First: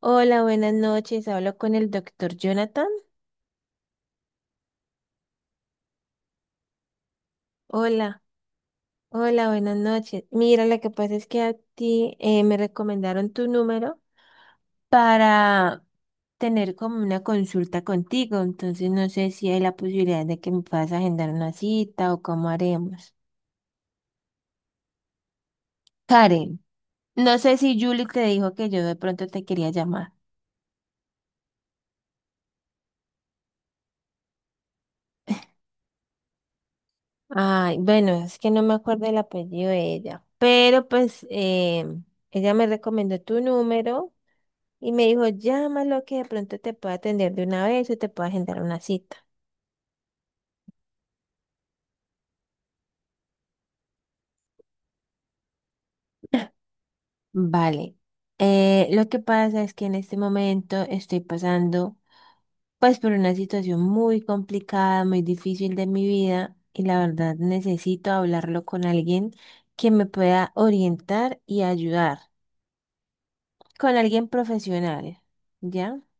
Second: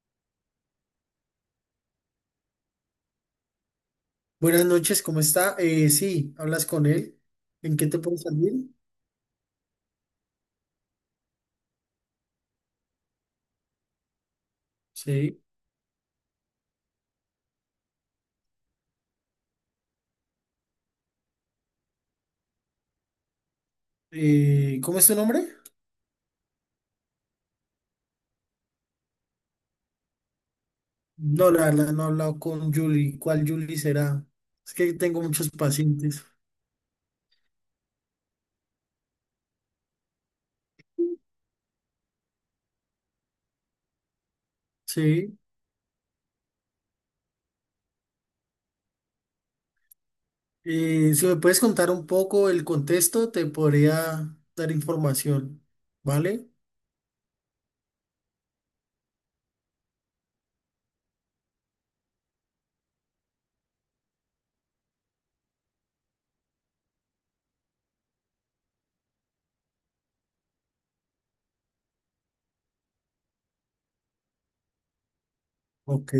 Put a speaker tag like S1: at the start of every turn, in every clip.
S1: Hola, buenas noches. Hablo con el doctor Jonathan.
S2: Buenas noches, ¿cómo está? Sí, hablas con él. ¿En qué te puedo
S1: Hola,
S2: servir?
S1: hola, buenas noches. Mira, lo que pasa es que a ti me recomendaron tu número
S2: Sí.
S1: para tener como una consulta contigo. Entonces no sé si hay la posibilidad de que me puedas agendar una cita o cómo haremos.
S2: ¿Cómo es tu nombre?
S1: Karen, no sé si Julie te dijo que yo de pronto te quería llamar.
S2: No, la verdad, no he hablado con Julie. ¿Cuál Julie será? Es que tengo muchos pacientes.
S1: Ay, bueno, es que no me acuerdo el apellido de ella, pero pues ella me recomendó tu número. Y me dijo,
S2: Sí.
S1: llámalo que de pronto te pueda atender de una vez o te pueda agendar una cita.
S2: Si me puedes contar un poco el contexto, te podría dar información. ¿Vale?
S1: Vale. Lo que pasa es que en este momento estoy pasando pues por una situación muy complicada, muy difícil de mi vida y la verdad necesito hablarlo con alguien que me pueda orientar y ayudar, con alguien profesional, ¿ya?
S2: Ok.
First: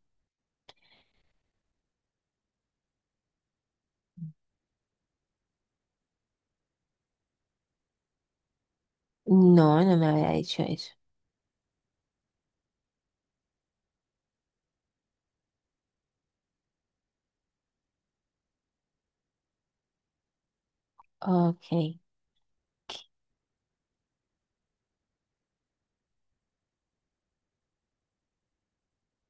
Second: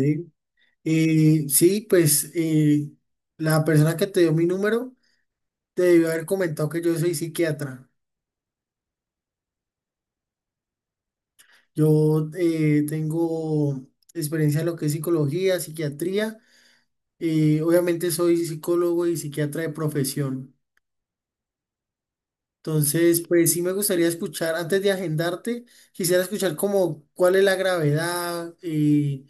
S2: Sí, pues la persona que te dio mi número te debió haber comentado que yo soy psiquiatra.
S1: No, no me había dicho eso.
S2: Yo tengo experiencia en lo que es psicología, psiquiatría. Obviamente soy psicólogo y psiquiatra de profesión.
S1: Ok.
S2: Entonces, pues sí me gustaría escuchar, antes de agendarte, quisiera escuchar como cuál es la gravedad,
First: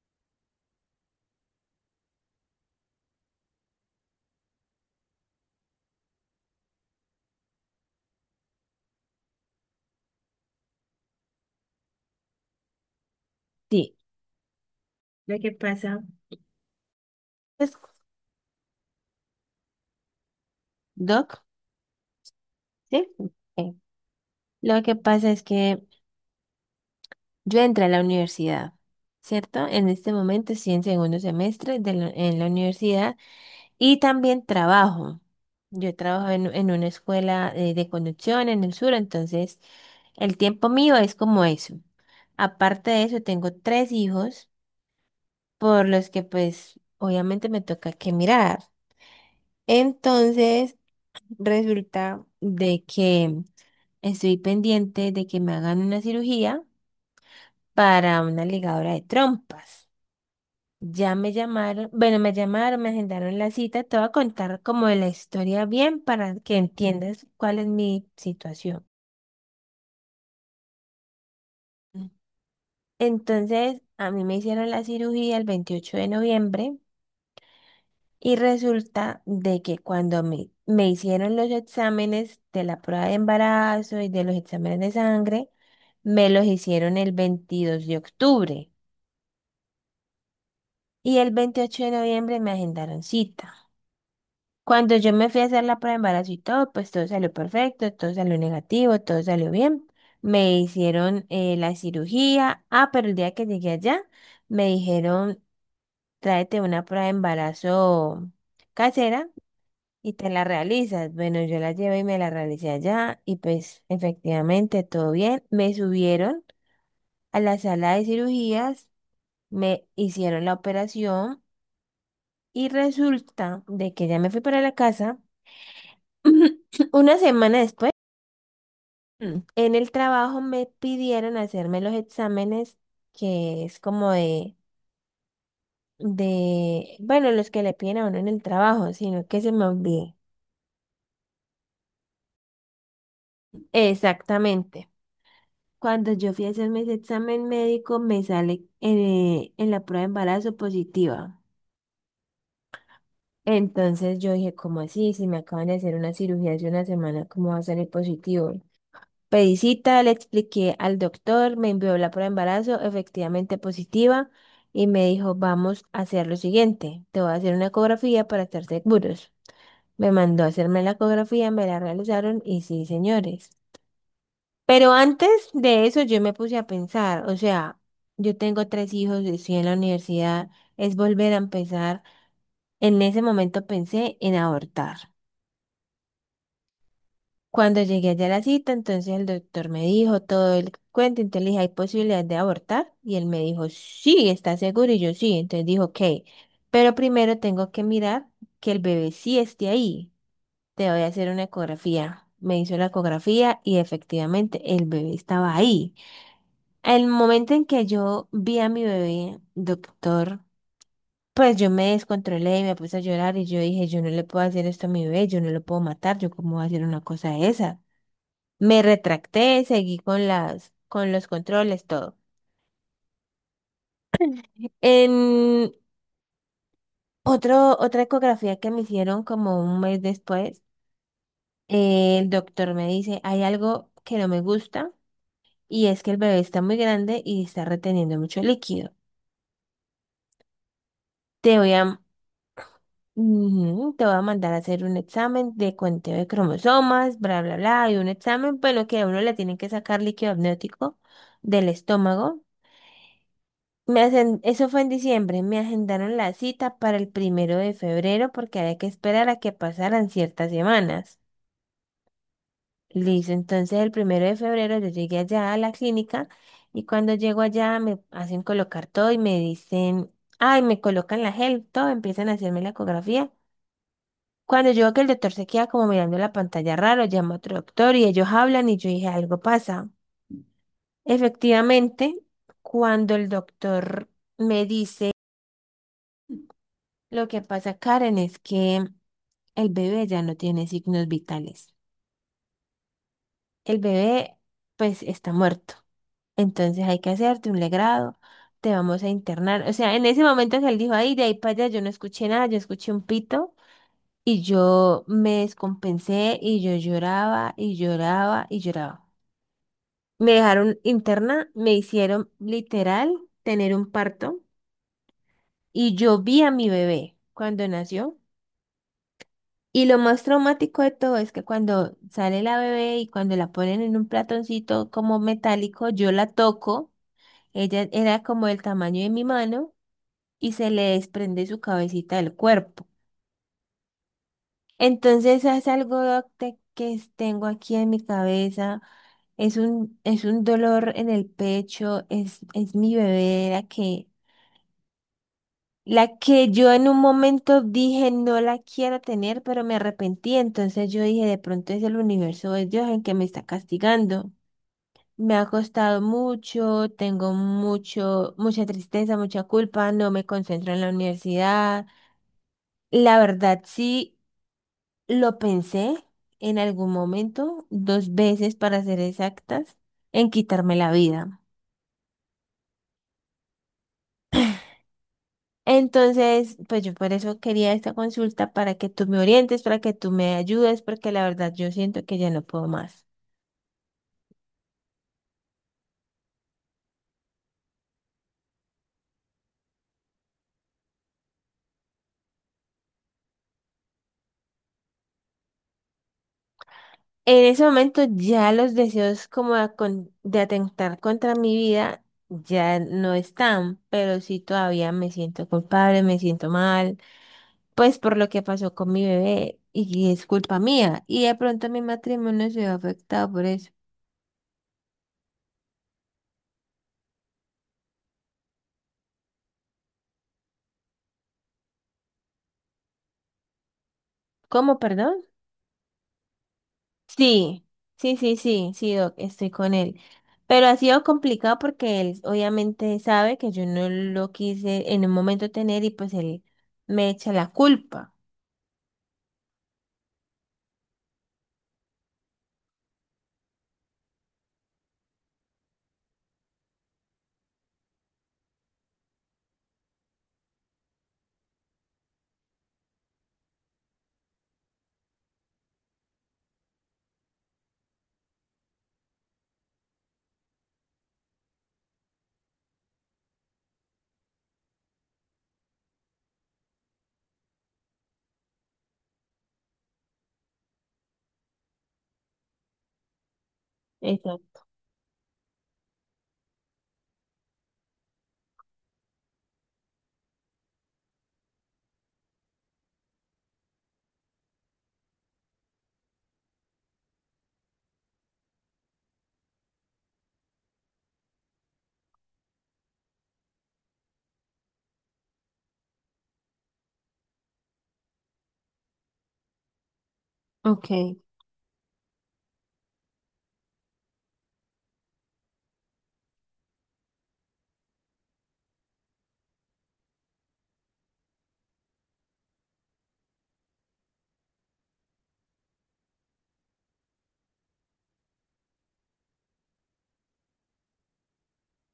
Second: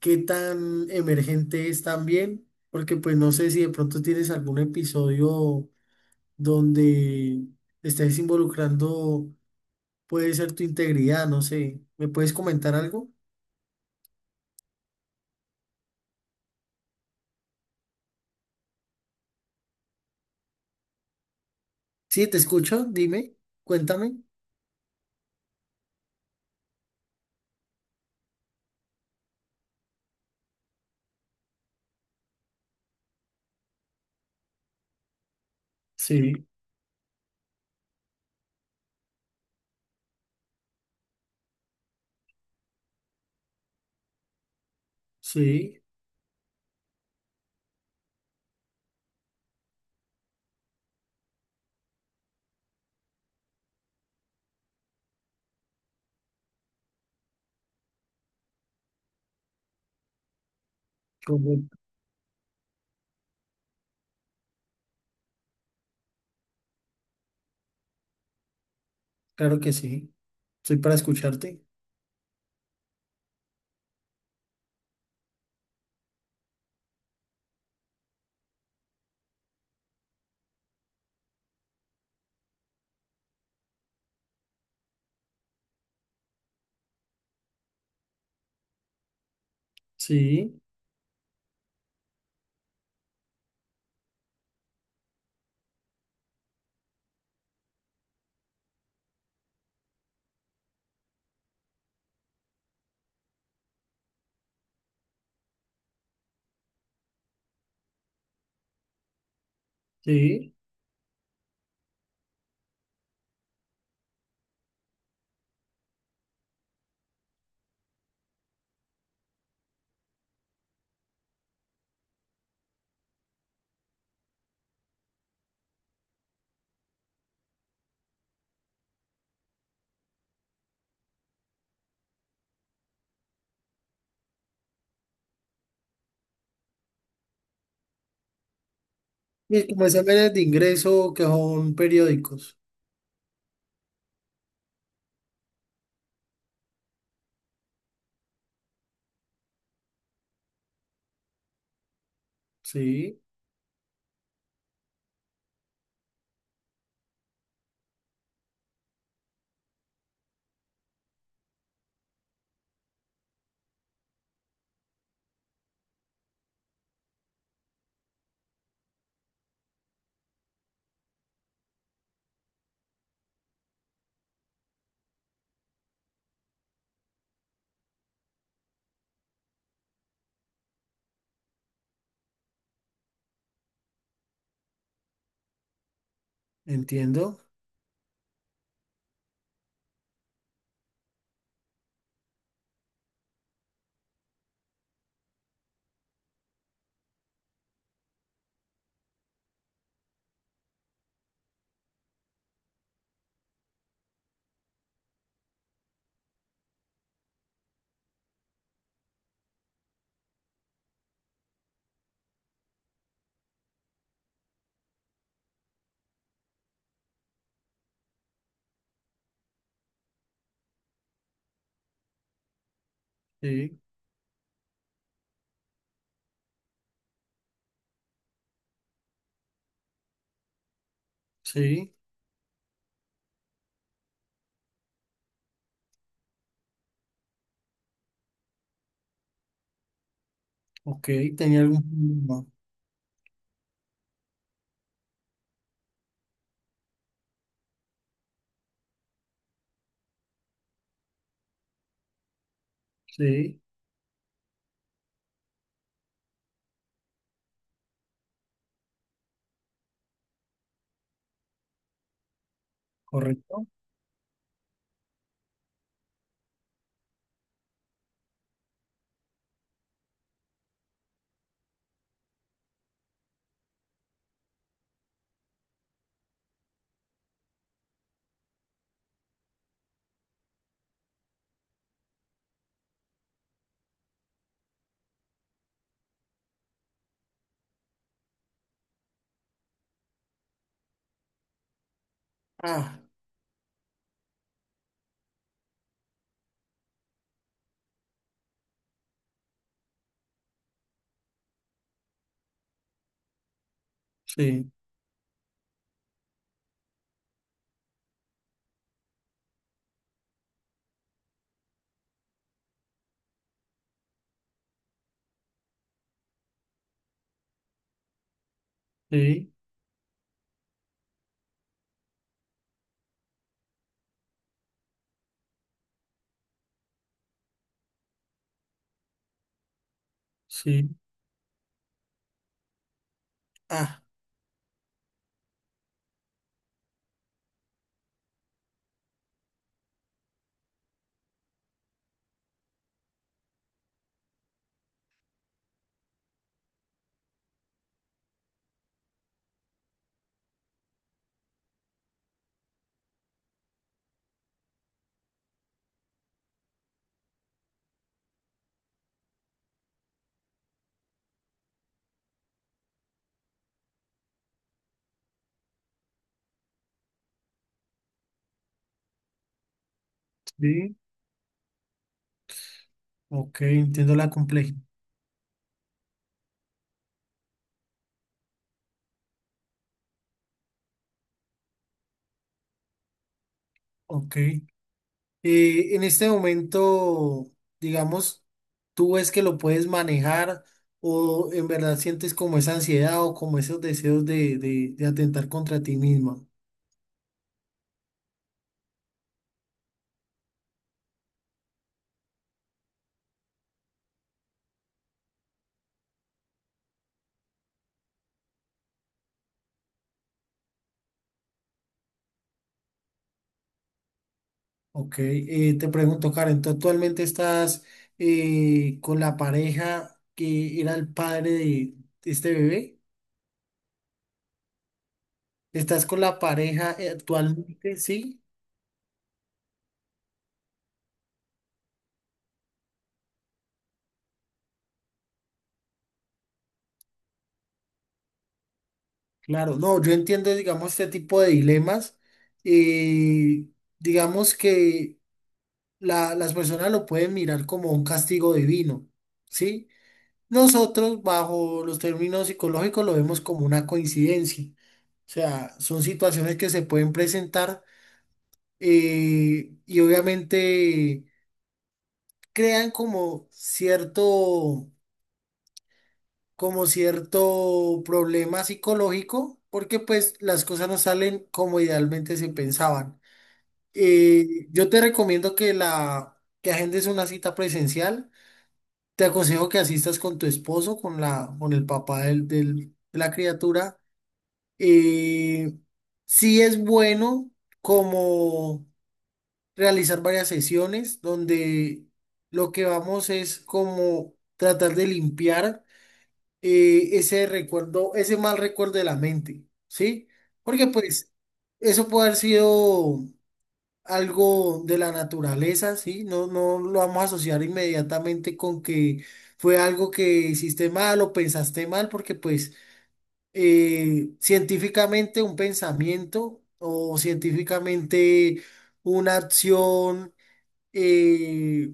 S2: qué tan emergente es también, porque pues no sé si de pronto tienes algún episodio donde estés involucrando, puede ser tu integridad, no sé. ¿Me puedes comentar algo?
S1: Sí. Lo que pasa es, Doc,
S2: Sí, te escucho,
S1: ¿sí?
S2: dime,
S1: Ok.
S2: cuéntame.
S1: Lo que pasa es que yo entré a la universidad, ¿cierto? En este momento estoy en segundo semestre de en la universidad y también trabajo. Yo trabajo en,
S2: Sí,
S1: en una escuela de conducción en el sur, entonces el tiempo mío es como eso. Aparte de eso, tengo tres hijos
S2: sí,
S1: por los que pues obviamente me toca que mirar. Entonces, resulta de que estoy pendiente de que me hagan una cirugía para una ligadora de trompas. Ya me
S2: correcto,
S1: llamaron, bueno, me llamaron, me agendaron la cita, te voy a contar como la historia bien para que entiendas cuál es mi situación.
S2: claro que sí. Estoy para escucharte.
S1: Entonces, a mí me hicieron la cirugía el 28 de noviembre y resulta de que cuando me hicieron los exámenes de la prueba de embarazo y de los exámenes de sangre, me los hicieron el 22 de octubre
S2: Sí,
S1: y el 28 de noviembre me agendaron cita. Cuando yo me fui a hacer la prueba de embarazo y todo, pues todo salió perfecto, todo salió negativo, todo salió bien. Me hicieron la cirugía. Ah, pero el día que llegué allá, me dijeron, tráete una prueba de embarazo casera y te la
S2: sí.
S1: realizas. Bueno, yo la llevé y me la realicé allá y pues efectivamente todo bien. Me subieron a la sala de cirugías, me hicieron la operación y resulta de que ya me fui para la casa. Una semana después, en el trabajo me pidieron hacerme los exámenes, que es como de, bueno, los que le piden a uno en el trabajo, sino que se
S2: Y
S1: me
S2: es como
S1: olvidó.
S2: exámenes de ingreso que son periódicos.
S1: Exactamente. Cuando yo fui a hacerme ese examen médico, me sale en la prueba de embarazo positiva.
S2: Sí,
S1: Entonces yo dije, ¿cómo así? Si me acaban de hacer una cirugía hace una semana, ¿cómo va a salir positivo? Pedí cita, le expliqué al doctor, me envió la prueba de embarazo, efectivamente positiva, y me dijo, vamos a hacer lo siguiente, te voy a hacer una ecografía para estar seguros. Me mandó a hacerme la ecografía, me la realizaron y sí, señores. Pero antes de eso yo me puse a pensar, o sea, yo tengo tres hijos, estoy en la universidad, es volver a empezar. En ese momento pensé en abortar.
S2: entiendo.
S1: Cuando llegué allá a la cita, entonces el doctor me dijo todo el cuento, entonces le dije, ¿hay posibilidad de abortar? Y él me dijo, sí, ¿está seguro? Y yo sí, entonces dijo, ok, pero primero tengo que mirar que el bebé sí esté ahí. Te voy a hacer una ecografía. Me hizo la ecografía y efectivamente el bebé estaba ahí. El momento en que yo vi a mi bebé, doctor, pues yo me descontrolé y me puse a llorar y yo dije, yo no le puedo hacer esto a mi bebé, yo no lo puedo matar, yo cómo voy a hacer una cosa de esa. Me retracté, seguí con con los controles, todo.
S2: Sí,
S1: En otra ecografía que me hicieron como un mes después,
S2: sí.
S1: el doctor me dice, hay algo que no me gusta y es que el bebé está muy grande y está reteniendo mucho líquido.
S2: Ok,
S1: Te
S2: tenía
S1: voy
S2: algún
S1: a,
S2: problema.
S1: Te voy a mandar a hacer un examen de conteo de cromosomas, bla, bla, bla, y un examen, pero que a uno le tienen que sacar líquido amniótico del estómago.
S2: Sí,
S1: Eso fue en diciembre. Me agendaron la cita para el 1 de febrero porque había que esperar a que pasaran ciertas semanas. Listo,
S2: correcto.
S1: entonces el 1 de febrero yo llegué allá a la clínica y cuando llego allá me hacen colocar todo y me dicen, ay, me colocan la gel, todo, empiezan a hacerme la ecografía. Cuando yo veo que el doctor se queda como mirando la pantalla raro, llama a otro doctor y ellos hablan y yo dije, algo pasa. Efectivamente, cuando el doctor me dice, lo que pasa, Karen, es que el bebé ya no tiene signos vitales.
S2: Ah,
S1: El bebé, pues, está muerto. Entonces hay que hacerte un legrado, te vamos a internar. O sea, en ese momento que él dijo, ay, de ahí para allá, yo no escuché nada, yo escuché un pito y
S2: sí,
S1: yo me descompensé y yo lloraba y lloraba y lloraba. Me dejaron interna, me hicieron literal tener un parto y yo vi a mi bebé cuando nació.
S2: sí,
S1: Y lo más traumático de todo es que cuando sale la bebé y cuando la ponen en un platoncito como metálico, yo la toco, ella era como el tamaño de mi mano y se le
S2: sí.
S1: desprende su cabecita del cuerpo.
S2: Ah,
S1: Entonces es algo doctor, que tengo aquí en mi cabeza, es un dolor en el pecho, es mi bebé, era que la que yo en un momento dije no la quiero tener, pero me arrepentí. Entonces yo dije, de pronto es el universo, es Dios en que me está castigando. Me ha costado mucho, tengo mucha tristeza, mucha culpa, no me concentro en la universidad. La verdad sí lo pensé en algún momento, dos veces para ser exactas, en quitarme la
S2: sí.
S1: vida.
S2: Ok, entiendo la complejidad.
S1: Entonces, pues yo por eso quería esta consulta para que tú me orientes, para que tú me ayudes, porque la verdad yo siento que ya no puedo más.
S2: Ok. En este momento, digamos, tú ves que lo puedes manejar o en verdad sientes como esa ansiedad o como esos deseos de, de atentar contra ti misma.
S1: En ese momento ya los deseos como de atentar contra mi vida ya no están, pero sí todavía me siento culpable, me siento mal, pues por lo que pasó con mi bebé y es culpa mía. Y de pronto mi matrimonio se ve afectado por eso.
S2: Ok, te pregunto, Karen, ¿tú actualmente estás con la pareja que era el padre de este bebé?
S1: ¿Cómo, perdón?
S2: ¿Estás con la pareja
S1: Sí,
S2: actualmente?
S1: sí, sí,
S2: Sí,
S1: sí, sí, Doc, estoy con él. Pero ha sido complicado porque él obviamente sabe que yo no lo quise en un momento tener y pues él me echa la culpa.
S2: claro. No, yo entiendo, digamos, este tipo de dilemas. eh, digamos que las personas lo pueden mirar como un castigo divino, ¿sí? Nosotros, bajo los términos psicológicos, lo vemos como una coincidencia. O sea, son situaciones que se pueden presentar y obviamente crean como cierto problema psicológico, porque pues las cosas no salen como idealmente se pensaban.
S1: Exacto.
S2: Yo te recomiendo que la que agendes una cita presencial. Te aconsejo que asistas con tu esposo, con la, con el papá de la criatura. Eh, sí es bueno como realizar varias sesiones donde lo que vamos es como tratar de limpiar ese recuerdo, ese mal recuerdo de la mente, ¿sí? Porque
S1: Okay,
S2: pues eso puede haber sido algo de la naturaleza, ¿sí? No, no lo vamos a asociar inmediatamente con que fue algo que hiciste mal o pensaste mal, porque pues científicamente un pensamiento o científicamente una acción eh,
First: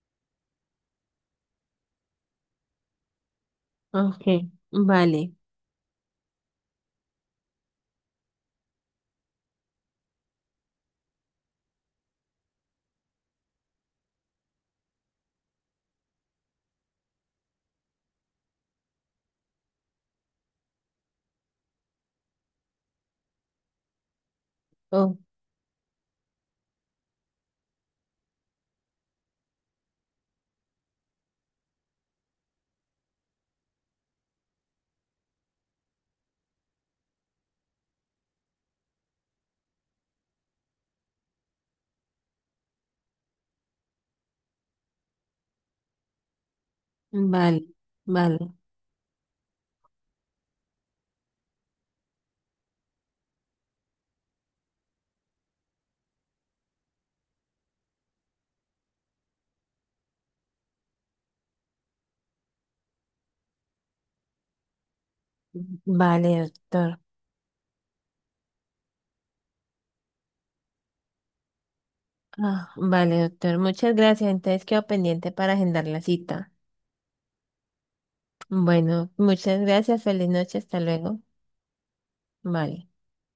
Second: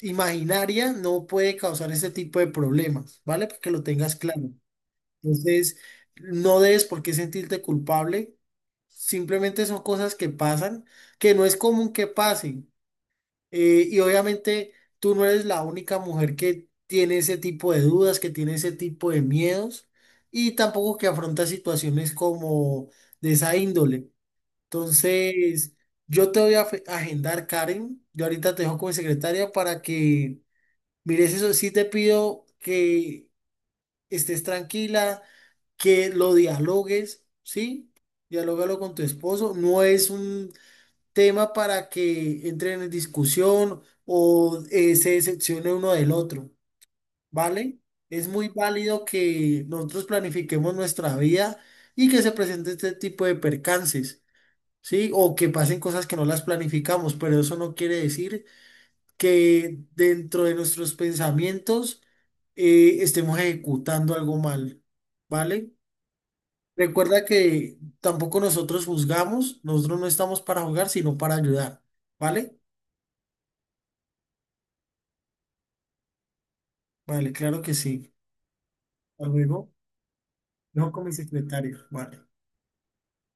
S2: imaginaria no puede causar ese tipo de problemas, ¿vale? Para que lo tengas
S1: okay,
S2: claro.
S1: vale.
S2: Entonces, no debes por qué sentirte culpable. Simplemente son cosas que pasan, que no es común que pasen. Y obviamente tú no eres la única mujer que tiene ese tipo de dudas, que tiene ese tipo de miedos y tampoco que afronta situaciones como de esa índole.
S1: Oh,
S2: Entonces, yo te voy a agendar, Karen. Yo ahorita te dejo como secretaria para que mires eso. Sí te pido que estés tranquila, que lo dialogues, ¿sí? Dialógalo con tu esposo. No es un tema para que entren en discusión o se decepcione uno del otro,
S1: vale,
S2: ¿vale? Es
S1: vale,
S2: muy válido que nosotros planifiquemos nuestra vida y que se presente este tipo de percances, ¿sí? O que pasen cosas que no las planificamos, pero eso no quiere decir que dentro de nuestros pensamientos estemos ejecutando algo mal, ¿vale?
S1: vale, doctor.
S2: Recuerda que tampoco nosotros juzgamos, nosotros no estamos para juzgar, sino para ayudar, ¿vale?
S1: Ah, vale, doctor. Muchas gracias. Entonces quedo pendiente para agendar la cita.
S2: Vale, claro que sí.
S1: Bueno,
S2: Hasta
S1: muchas
S2: luego.
S1: gracias. Feliz noche. Hasta
S2: No con mi
S1: luego.
S2: secretario. Vale.
S1: Vale.